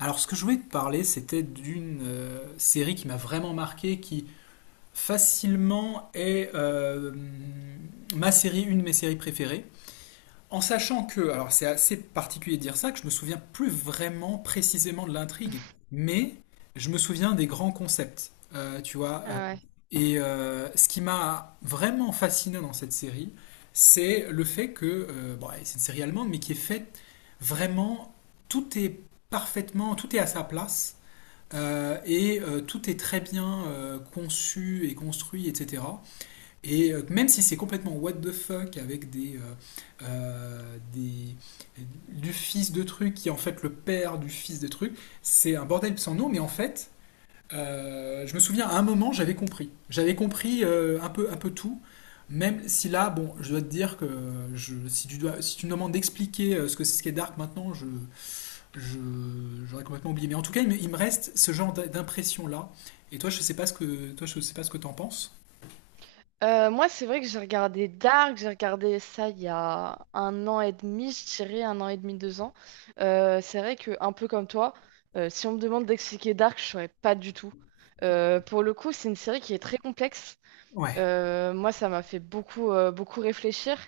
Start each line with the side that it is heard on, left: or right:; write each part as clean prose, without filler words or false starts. left: Alors, ce que je voulais te parler, c'était d'une série qui m'a vraiment marqué, qui facilement est ma série, une de mes séries préférées. En sachant que, alors c'est assez particulier de dire ça, que je me souviens plus vraiment précisément de l'intrigue, mais je me souviens des grands concepts, tu vois.
right: Ah, ouais.
left: Et ce qui m'a vraiment fasciné dans cette série, c'est le fait que, bon, c'est une série allemande, mais qui est faite vraiment, tout est parfaitement, tout est à sa place, et tout est très bien conçu et construit, etc. Même si c'est complètement what the fuck avec des, euh, euh, des- du fils de truc qui est en fait le père du fils de truc, c'est un bordel sans nom, mais en fait, je me souviens à un moment j'avais compris. J'avais compris un peu tout. Même si là, bon, je dois te dire que je, si, tu dois, si tu me demandes d'expliquer ce que c'est ce qu'est Dark maintenant, je, j'aurais complètement oublié. Mais en tout cas, il me reste ce genre d'impression là. Et toi, je sais pas ce que t'en penses.
right: Moi, c'est vrai que j'ai regardé Dark, j'ai regardé ça il y a un an et demi, je dirais un an et demi, deux ans. C'est vrai que, un peu comme toi, si on me demande d'expliquer Dark, je saurais pas du tout. Pour le coup, c'est une série qui est très complexe.
left: Ouais.
right: Moi, ça m'a fait beaucoup réfléchir.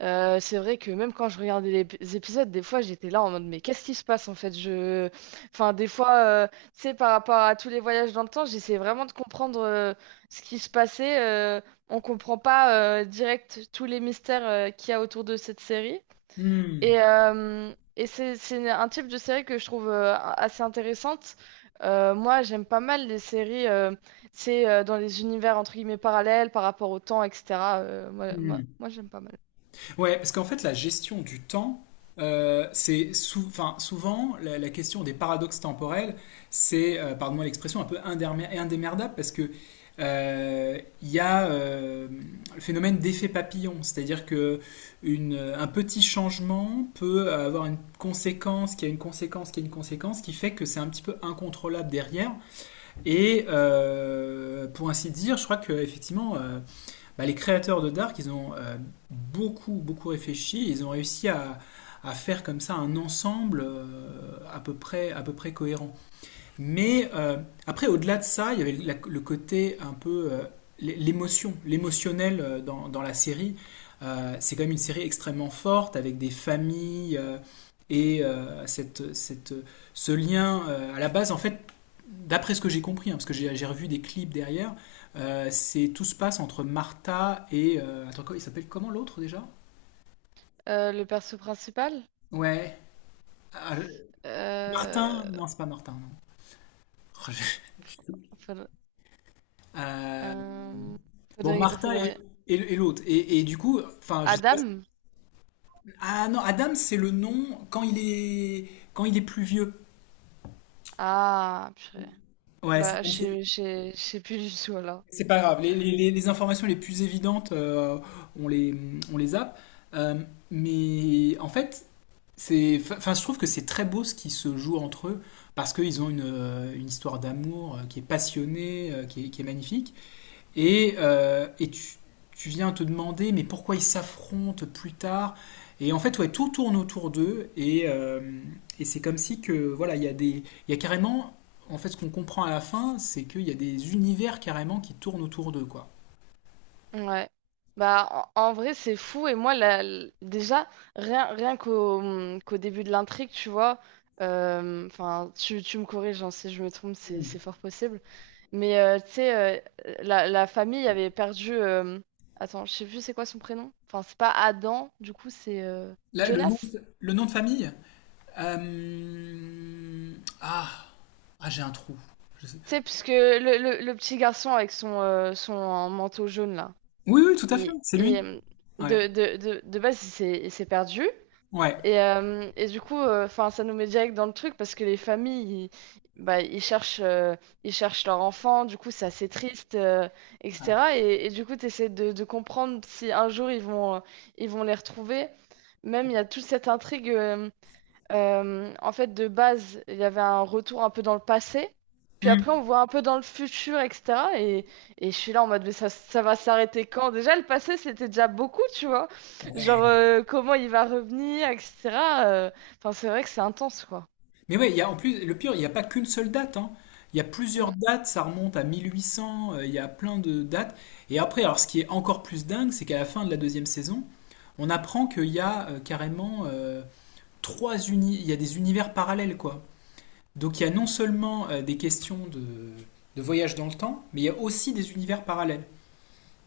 right: C'est vrai que même quand je regardais les épisodes, des fois, j'étais là en mode, mais qu'est-ce qui se passe en fait? Enfin, des fois, tu sais, par rapport à tous les voyages dans le temps, j'essayais vraiment de comprendre ce qui se passait. On comprend pas direct tous les mystères qu'il y a autour de cette série.
left: Hmm.
right: Et c'est un type de série que je trouve assez intéressante. Moi, j'aime pas mal les séries, c'est dans les univers entre guillemets parallèles par rapport au temps, etc. Euh, moi, moi,
left: Hmm.
right: moi, j'aime pas mal.
left: Ouais, parce qu'en fait, la gestion du temps, enfin, souvent la question des paradoxes temporels, pardonne-moi l'expression, un peu indémerdable parce que il y a le phénomène d'effet papillon, c'est-à-dire que un petit changement peut avoir une conséquence, qui a une conséquence, qui a une conséquence, qui fait que c'est un petit peu incontrôlable derrière. Pour ainsi dire, je crois que effectivement. Bah, les créateurs de Dark, ils ont beaucoup, beaucoup réfléchi. Ils ont réussi à faire comme ça un ensemble à peu près cohérent. Mais après, au-delà de ça, il y avait le côté un peu l'émotion, l'émotionnel dans la série. C'est quand même une série extrêmement forte avec des familles et ce lien. À la base, en fait, d'après ce que j'ai compris, hein, parce que j'ai revu des clips derrière, c'est tout se passe entre Martha et attends, quoi, il s'appelle comment l'autre déjà?
right: Le perso principal.
left: Ouais, ah,
right: euh,
left: Martin. Non, c'est pas Martin. Non.
right: faudrait,
left: Euh,
right: euh,
left: Bon,
right: faudrait,
left: Martha et,
right: faudrait-
left: et l'autre. Et du coup, enfin, je sais pas.
right: Adam?
left: Ah non, Adam, c'est le nom quand il est plus vieux.
right: Ah, purée.
left: Ouais,
right: Bah, je sais plus du tout alors.
left: c'est pas grave. Les informations les plus évidentes, on les on les zappe. Euh, mais en fait, c'est, enfin, je trouve que c'est très beau ce qui se joue entre eux parce qu'ils ont une histoire d'amour qui est passionnée, qui est magnifique. Et, tu viens te demander, mais pourquoi ils s'affrontent plus tard. Et en fait, ouais, tout tourne autour d'eux. Et c'est comme si que, voilà, il y a carrément, en fait, ce qu'on comprend à la fin, c'est qu'il y a des univers carrément qui tournent autour d'eux, quoi.
right: Ouais. Bah, en vrai, c'est fou. Et moi, déjà, rien qu'au qu'au début de l'intrigue, tu vois, enfin, tu me corriges, hein, si je me trompe, c'est
left: Mm.
right: fort possible. Mais tu sais, la famille avait perdu. Attends, je sais plus c'est quoi son prénom. Enfin, c'est pas Adam, du coup, c'est
left: Là,
right: Jonas.
left: le nom de famille. Euh, Ah, ah j'ai un trou. Je sais.
right: Tu sais, puisque le petit garçon avec son manteau jaune, là,
left: Oui, oui, tout à fait,
right: et,
left: c'est
right: et,
left: lui.
right: hum,
left: Ouais,
right: de base, il s'est perdu.
left: ouais.
right: Et, du coup, enfin, ça nous met direct dans le truc parce que les familles, bah, ils cherchent leur enfant, du coup, c'est assez triste, etc. Et du coup, tu essaies de comprendre si un jour ils vont, ils vont les retrouver. Même, il y a toute cette intrigue. En fait, de base, il y avait un retour un peu dans le passé. Puis après,
left: Hmm.
right: on voit un peu dans le futur, etc. Et je suis là en mode, mais ça va s'arrêter quand? Déjà, le passé, c'était déjà beaucoup, tu vois. Genre,
left: Ouais.
right: comment il va revenir, etc. euh, Enfin, c'est vrai que c'est intense, quoi.
left: Mais ouais, il y a, en plus, le pire, il n'y a pas qu'une seule date, hein. Il y a plusieurs
right: Mm.
left: dates, ça remonte à 1800, il y a plein de dates. Et après, alors ce qui est encore plus dingue, c'est qu'à la fin de la deuxième saison, on apprend qu'il y a carrément trois uni il y a des univers parallèles, quoi. Donc il y a non seulement des questions de voyage dans le temps, mais il y a aussi des univers parallèles,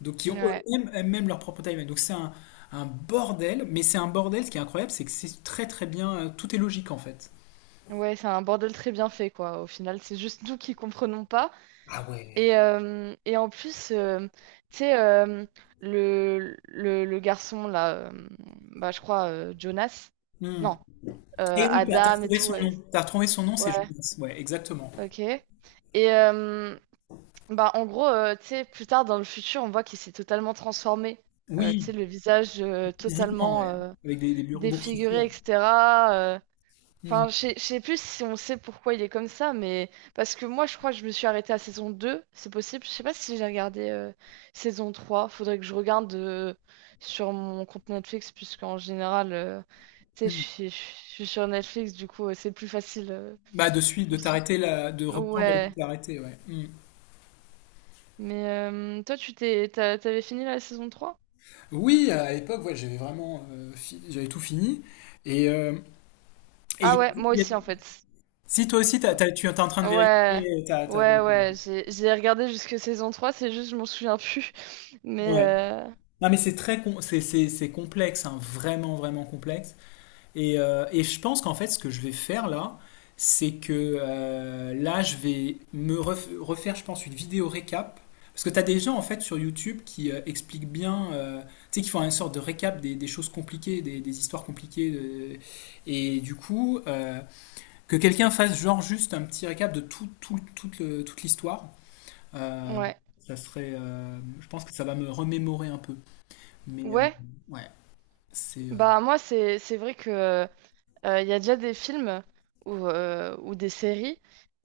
left: donc qui ont
right: Ouais.
left: eux-mêmes même leur propre timeline. Donc c'est un bordel, mais c'est un bordel, ce qui est incroyable, c'est que c'est très très bien, tout est logique en fait.
right: Ouais, c'est un bordel très bien fait, quoi. Au final, c'est juste nous qui comprenons pas.
left: Ah ouais.
right: Et en plus, tu sais, le garçon, là, bah, je crois, Jonas.
left: Hmm.
right: Non,
left: Et oui, t'as
right: Adam et
left: retrouvé son
right: tout.
left: nom. T'as retrouvé son nom, c'est
right: Ouais,
left: Jonas. Ouais, exactement.
right: ok. Et euh, bah, en gros, tu sais, plus tard dans le futur, on voit qu'il s'est totalement transformé. Tu sais,
left: Oui,
right: le visage
left: physiquement,
right: totalement
left: ouais. Avec des, boursouflures.
right: défiguré, etc. euh.
left: Hmm,
right: Enfin, je sais plus si on sait pourquoi il est comme ça, mais parce que moi, je crois que je me suis arrêtée à saison deux, c'est possible. Je sais pas si j'ai regardé saison trois. Faudrait que je regarde sur mon compte Netflix, puisqu'en général, tu sais, je
left: hmm.
right: suis je suis sur Netflix, du coup, c'est plus facile.
left: Bah, de suite, de
right: Donc,
left: t'arrêter là, de reprendre là où tu
right: ouais,
left: t'es arrêté, ouais. Hmm.
right: mais toi, t'avais fini la saison trois?
left: Oui, à l'époque, ouais, j'avais vraiment, j'avais tout fini. Et, et il
right: Ah,
left: y a-
right: ouais, moi
left: il y
right: aussi en
left: a-
right: fait.
left: si toi aussi, tu es en train de
right: Ouais,
left: vérifier, t'as.
right: ouais, ouais, j'ai regardé jusque saison trois, c'est juste, je m'en souviens plus. Mais
left: Ouais. Non, mais c'est, c'est complexe, hein, vraiment, vraiment complexe. Et je pense qu'en fait, ce que je vais faire là, c'est que je vais refaire, je pense, une vidéo récap. Parce que tu as des gens, en fait, sur YouTube qui expliquent bien, tu sais, qui font une sorte de récap des choses compliquées, des histoires compliquées. Et du coup, que quelqu'un fasse genre juste un petit récap de tout, toute l'histoire, euh,
right: ouais,
left: ça serait, je pense que ça va me remémorer un peu. Mais
right: ouais,
left: ouais, c'est.
right: bah moi, c'est vrai que il y a déjà des films ou des séries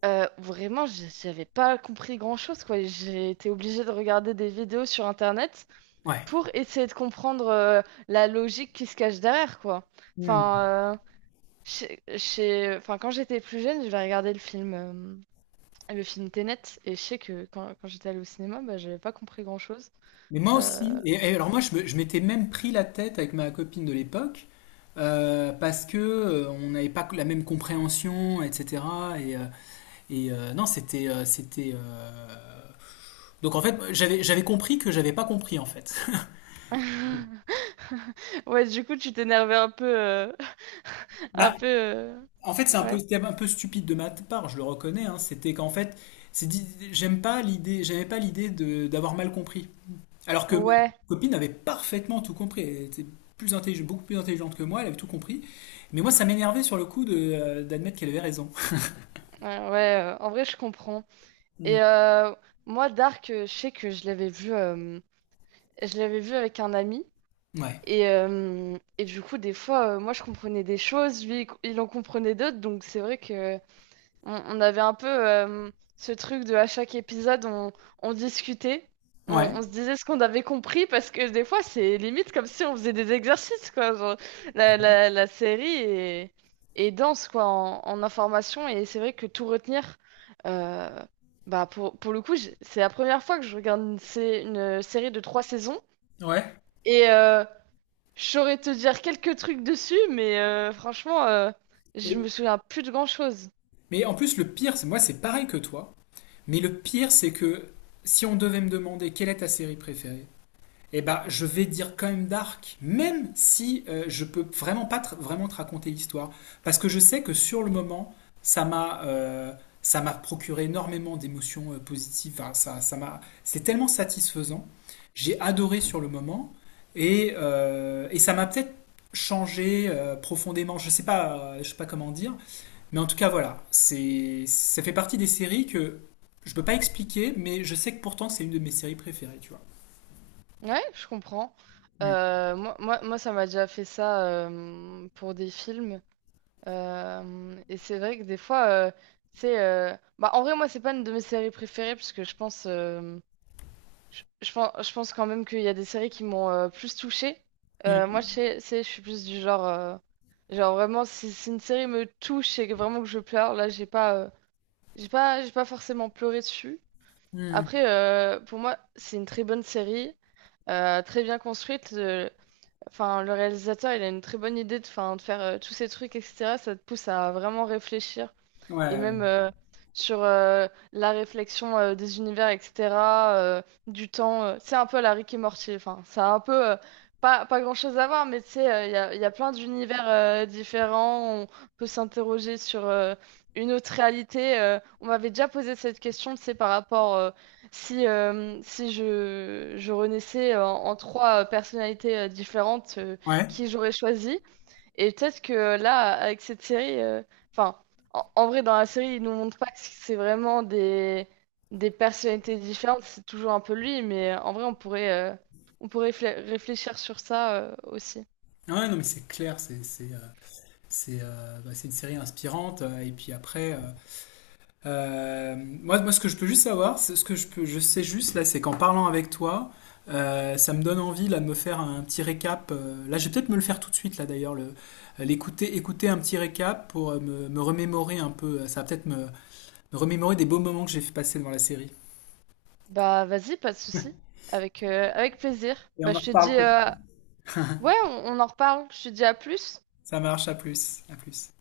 right: où vraiment, j'avais pas compris grand-chose, quoi. J'ai été obligée de regarder des vidéos sur internet pour essayer de comprendre la logique qui se cache derrière, quoi.
left: Ouais.
right: Enfin, euh, enfin quand j'étais plus jeune, j'avais regardé le film Tenet, et je sais que quand j'étais allée au cinéma, bah, j'avais pas compris grand-chose.
left: Mais moi aussi,
right: Euh,
left: et alors je m'étais même pris la tête avec ma copine de l'époque, parce que on n'avait pas la même compréhension, etc. Et, non, c'était. Donc en fait, j'avais compris que j'avais pas compris en fait.
right: Ouais, du coup, tu t'énervais un peu, un
left: Bah,
right: peu,
left: en fait, c'est un peu,
right: ouais.
left: c'était un peu stupide de ma part, je le reconnais. Hein. C'était qu'en fait, c'est dit- j'aime pas l'idée, j'aimais pas l'idée de d'avoir mal compris. Alors que ma
right: Ouais,
left: copine avait parfaitement tout compris. Elle était plus intelligente, beaucoup plus intelligente que moi, elle avait tout compris. Mais moi, ça m'énervait sur le coup de, d'admettre qu'elle avait raison.
right: ouais, ouais, en vrai, je comprends.
left: Mm.
right: Et moi, Dark, je sais que je l'avais vu avec un ami.
left: Ouais.
right: Et, du coup, des fois, moi, je comprenais des choses, lui, il en comprenait d'autres. Donc, c'est vrai que on avait un peu ce truc de à chaque épisode, on discutait, on
left: Ouais.
right: se disait ce qu'on avait compris, parce que des fois, c'est limite comme si on faisait des exercices, quoi. Genre, la série est dense, quoi, en information. Et c'est vrai que tout retenir, euh, bah, pour le coup, c'est la première fois que je regarde une série de trois saisons.
left: Ouais.
right: Et, je saurais te dire quelques trucs dessus, mais franchement, je me
left: Et.
right: souviens plus de grand-chose.
left: Mais en plus, le pire, c'est moi, c'est pareil que toi. Mais le pire, c'est que si on devait me demander quelle est ta série préférée, eh ben, je vais dire quand même Dark, même si je peux vraiment pas vraiment te raconter l'histoire, parce que je sais que sur le moment, ça m'a euh, ça m'a procuré énormément d'émotions positives. Enfin, ça ça m'a c'est tellement satisfaisant. J'ai adoré sur le moment et et ça m'a peut-être changé profondément. Je sais pas comment dire, mais en tout cas voilà, c'est ça fait partie des séries que je peux pas expliquer, mais je sais que pourtant c'est une de mes séries préférées, tu vois.
right: Ouais, je comprends.
left: Mm.
right: Moi, ça m'a déjà fait ça pour des films. Et c'est vrai que des fois, c'est. Bah, en vrai, moi, c'est pas une de mes séries préférées, parce que je pense quand même qu'il y a des séries qui m'ont plus touchée. Moi, je
left: Mm.
right: sais, je suis plus du genre. Genre, vraiment, si une série me touche et que vraiment que je pleure, là, j'ai pas forcément pleuré dessus.
left: Hmm.
right: Après, pour moi, c'est une très bonne série, très bien construite. Enfin, le réalisateur, il a une très bonne idée de, enfin, de faire tous ces trucs, etc. Ça te pousse à vraiment réfléchir et
left: Ouais, ouais.
right: même sur la réflexion des univers, etc., euh, du temps. C'est un peu la Rick et Morty, enfin, ça a un peu pas grand-chose à voir, mais tu sais, il y a plein d'univers différents, on peut s'interroger sur une autre réalité. On m'avait déjà posé cette question, tu sais, par rapport, si je renaissais en trois personnalités différentes,
left: Ouais,
right: qui j'aurais choisi? Et peut-être que là, avec cette série, enfin, en vrai, dans la série, ils nous montrent pas que c'est vraiment des personnalités différentes, c'est toujours un peu lui, mais en vrai, on pourrait réfléchir sur ça, aussi.
left: ah ouais, non, mais c'est clair, c'est bah, c'est une série inspirante. Et puis après, moi, ce que je peux juste savoir, ce que je peux, je sais juste là, c'est qu'en parlant avec toi, ça me donne envie là de me faire un petit récap. Je vais peut-être me le faire tout de suite là d'ailleurs, le l'écouter, écouter un petit récap pour me remémorer un peu. Ça va peut-être me, me remémorer des beaux moments que j'ai fait passer devant la série.
right: Bah, vas-y, pas de souci. Avec plaisir.
left: Et
right: Bah,
left: on en
right: je te dis,
left: reparle peut-être.
right: ouais, on en reparle. Je te dis à plus.
left: Ça marche, à plus, à plus.